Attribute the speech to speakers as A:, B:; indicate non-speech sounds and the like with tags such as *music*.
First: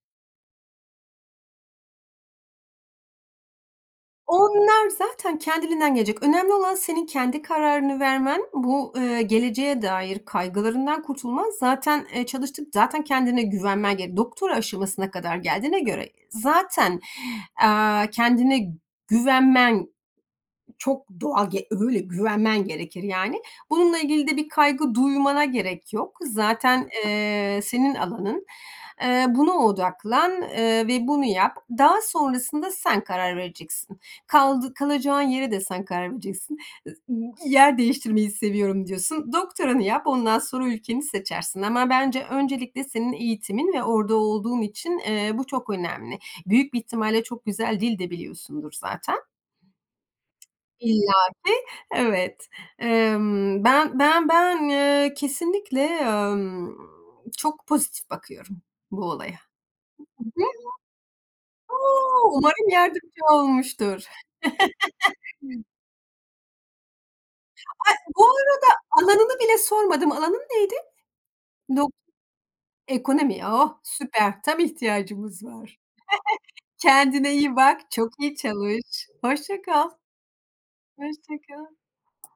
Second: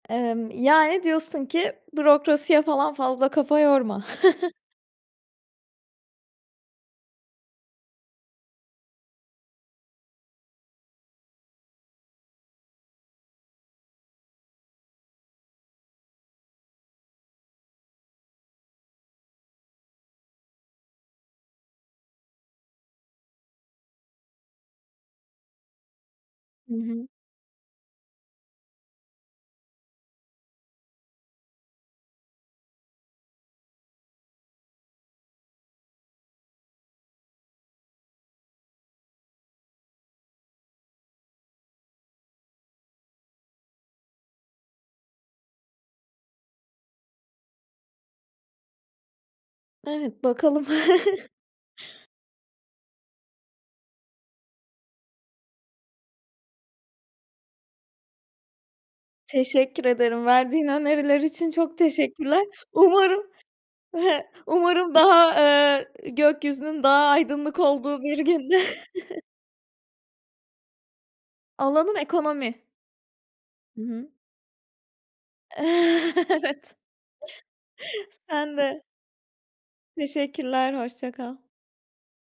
A: Emm, yani, diyorsun ki bürokrasiye falan fazla kafa yorma. *chuckles*
B: Onlar zaten kendiliğinden gelecek. Önemli olan senin kendi kararını vermen. Bu, eee, geleceğe dair kaygılarından kurtulman. Zaten, eee, çalıştın. Zaten kendine güvenmen gerek. Doktora aşamasına kadar geldiğine göre zaten, eee, kendine güvenmen çok doğal ge öyle güvenmen gerekir, yani. Bununla ilgili de bir kaygı duymana gerek yok.
A: Hı
B: Zaten,
A: hı.
B: eee, senin alanın. Eee buna odaklan, eee, ve bunu yap. Daha sonrasında sen karar vereceksin. Kaldı kalacağın yere de sen karar vereceksin. Yer değiştirmeyi seviyorum diyorsun. Doktoranı yap, ondan sonra ülkeni seçersin ama bence öncelikle senin eğitimin ve orada olduğun için, eee, bu çok önemli. Büyük bir ihtimalle çok güzel dil de biliyorsundur zaten.
A: Evet bakalım.
B: İlla
A: *chuckles*
B: ki. Evet. Emm, ben ben ben eee, kesinlikle, ımm, çok pozitif bakıyorum bu olaya.
A: Teşekkür ederim. Verdiğin öneriler için çok
B: *giggles* Uuu,
A: teşekkürler.
B: umarım yardımcı
A: Umarım,
B: olmuştur.
A: *chuckles* umarım daha,
B: *laughs*
A: eee, gökyüzünün daha aydınlık
B: Ay
A: olduğu bir
B: bu
A: günde.
B: arada,
A: *chuckles*
B: alanını bile sormadım. Alanın neydi? Dok
A: Alanım ekonomi.
B: ekonomi. Oh
A: Hı hı.
B: süper. Tam ihtiyacımız var.
A: Evet.
B: *chuckles* Kendine iyi bak. Çok iyi
A: Sen de.
B: çalış. Hoşça kal.
A: Teşekkürler. Hoşça
B: Hoşça
A: kal.
B: kal.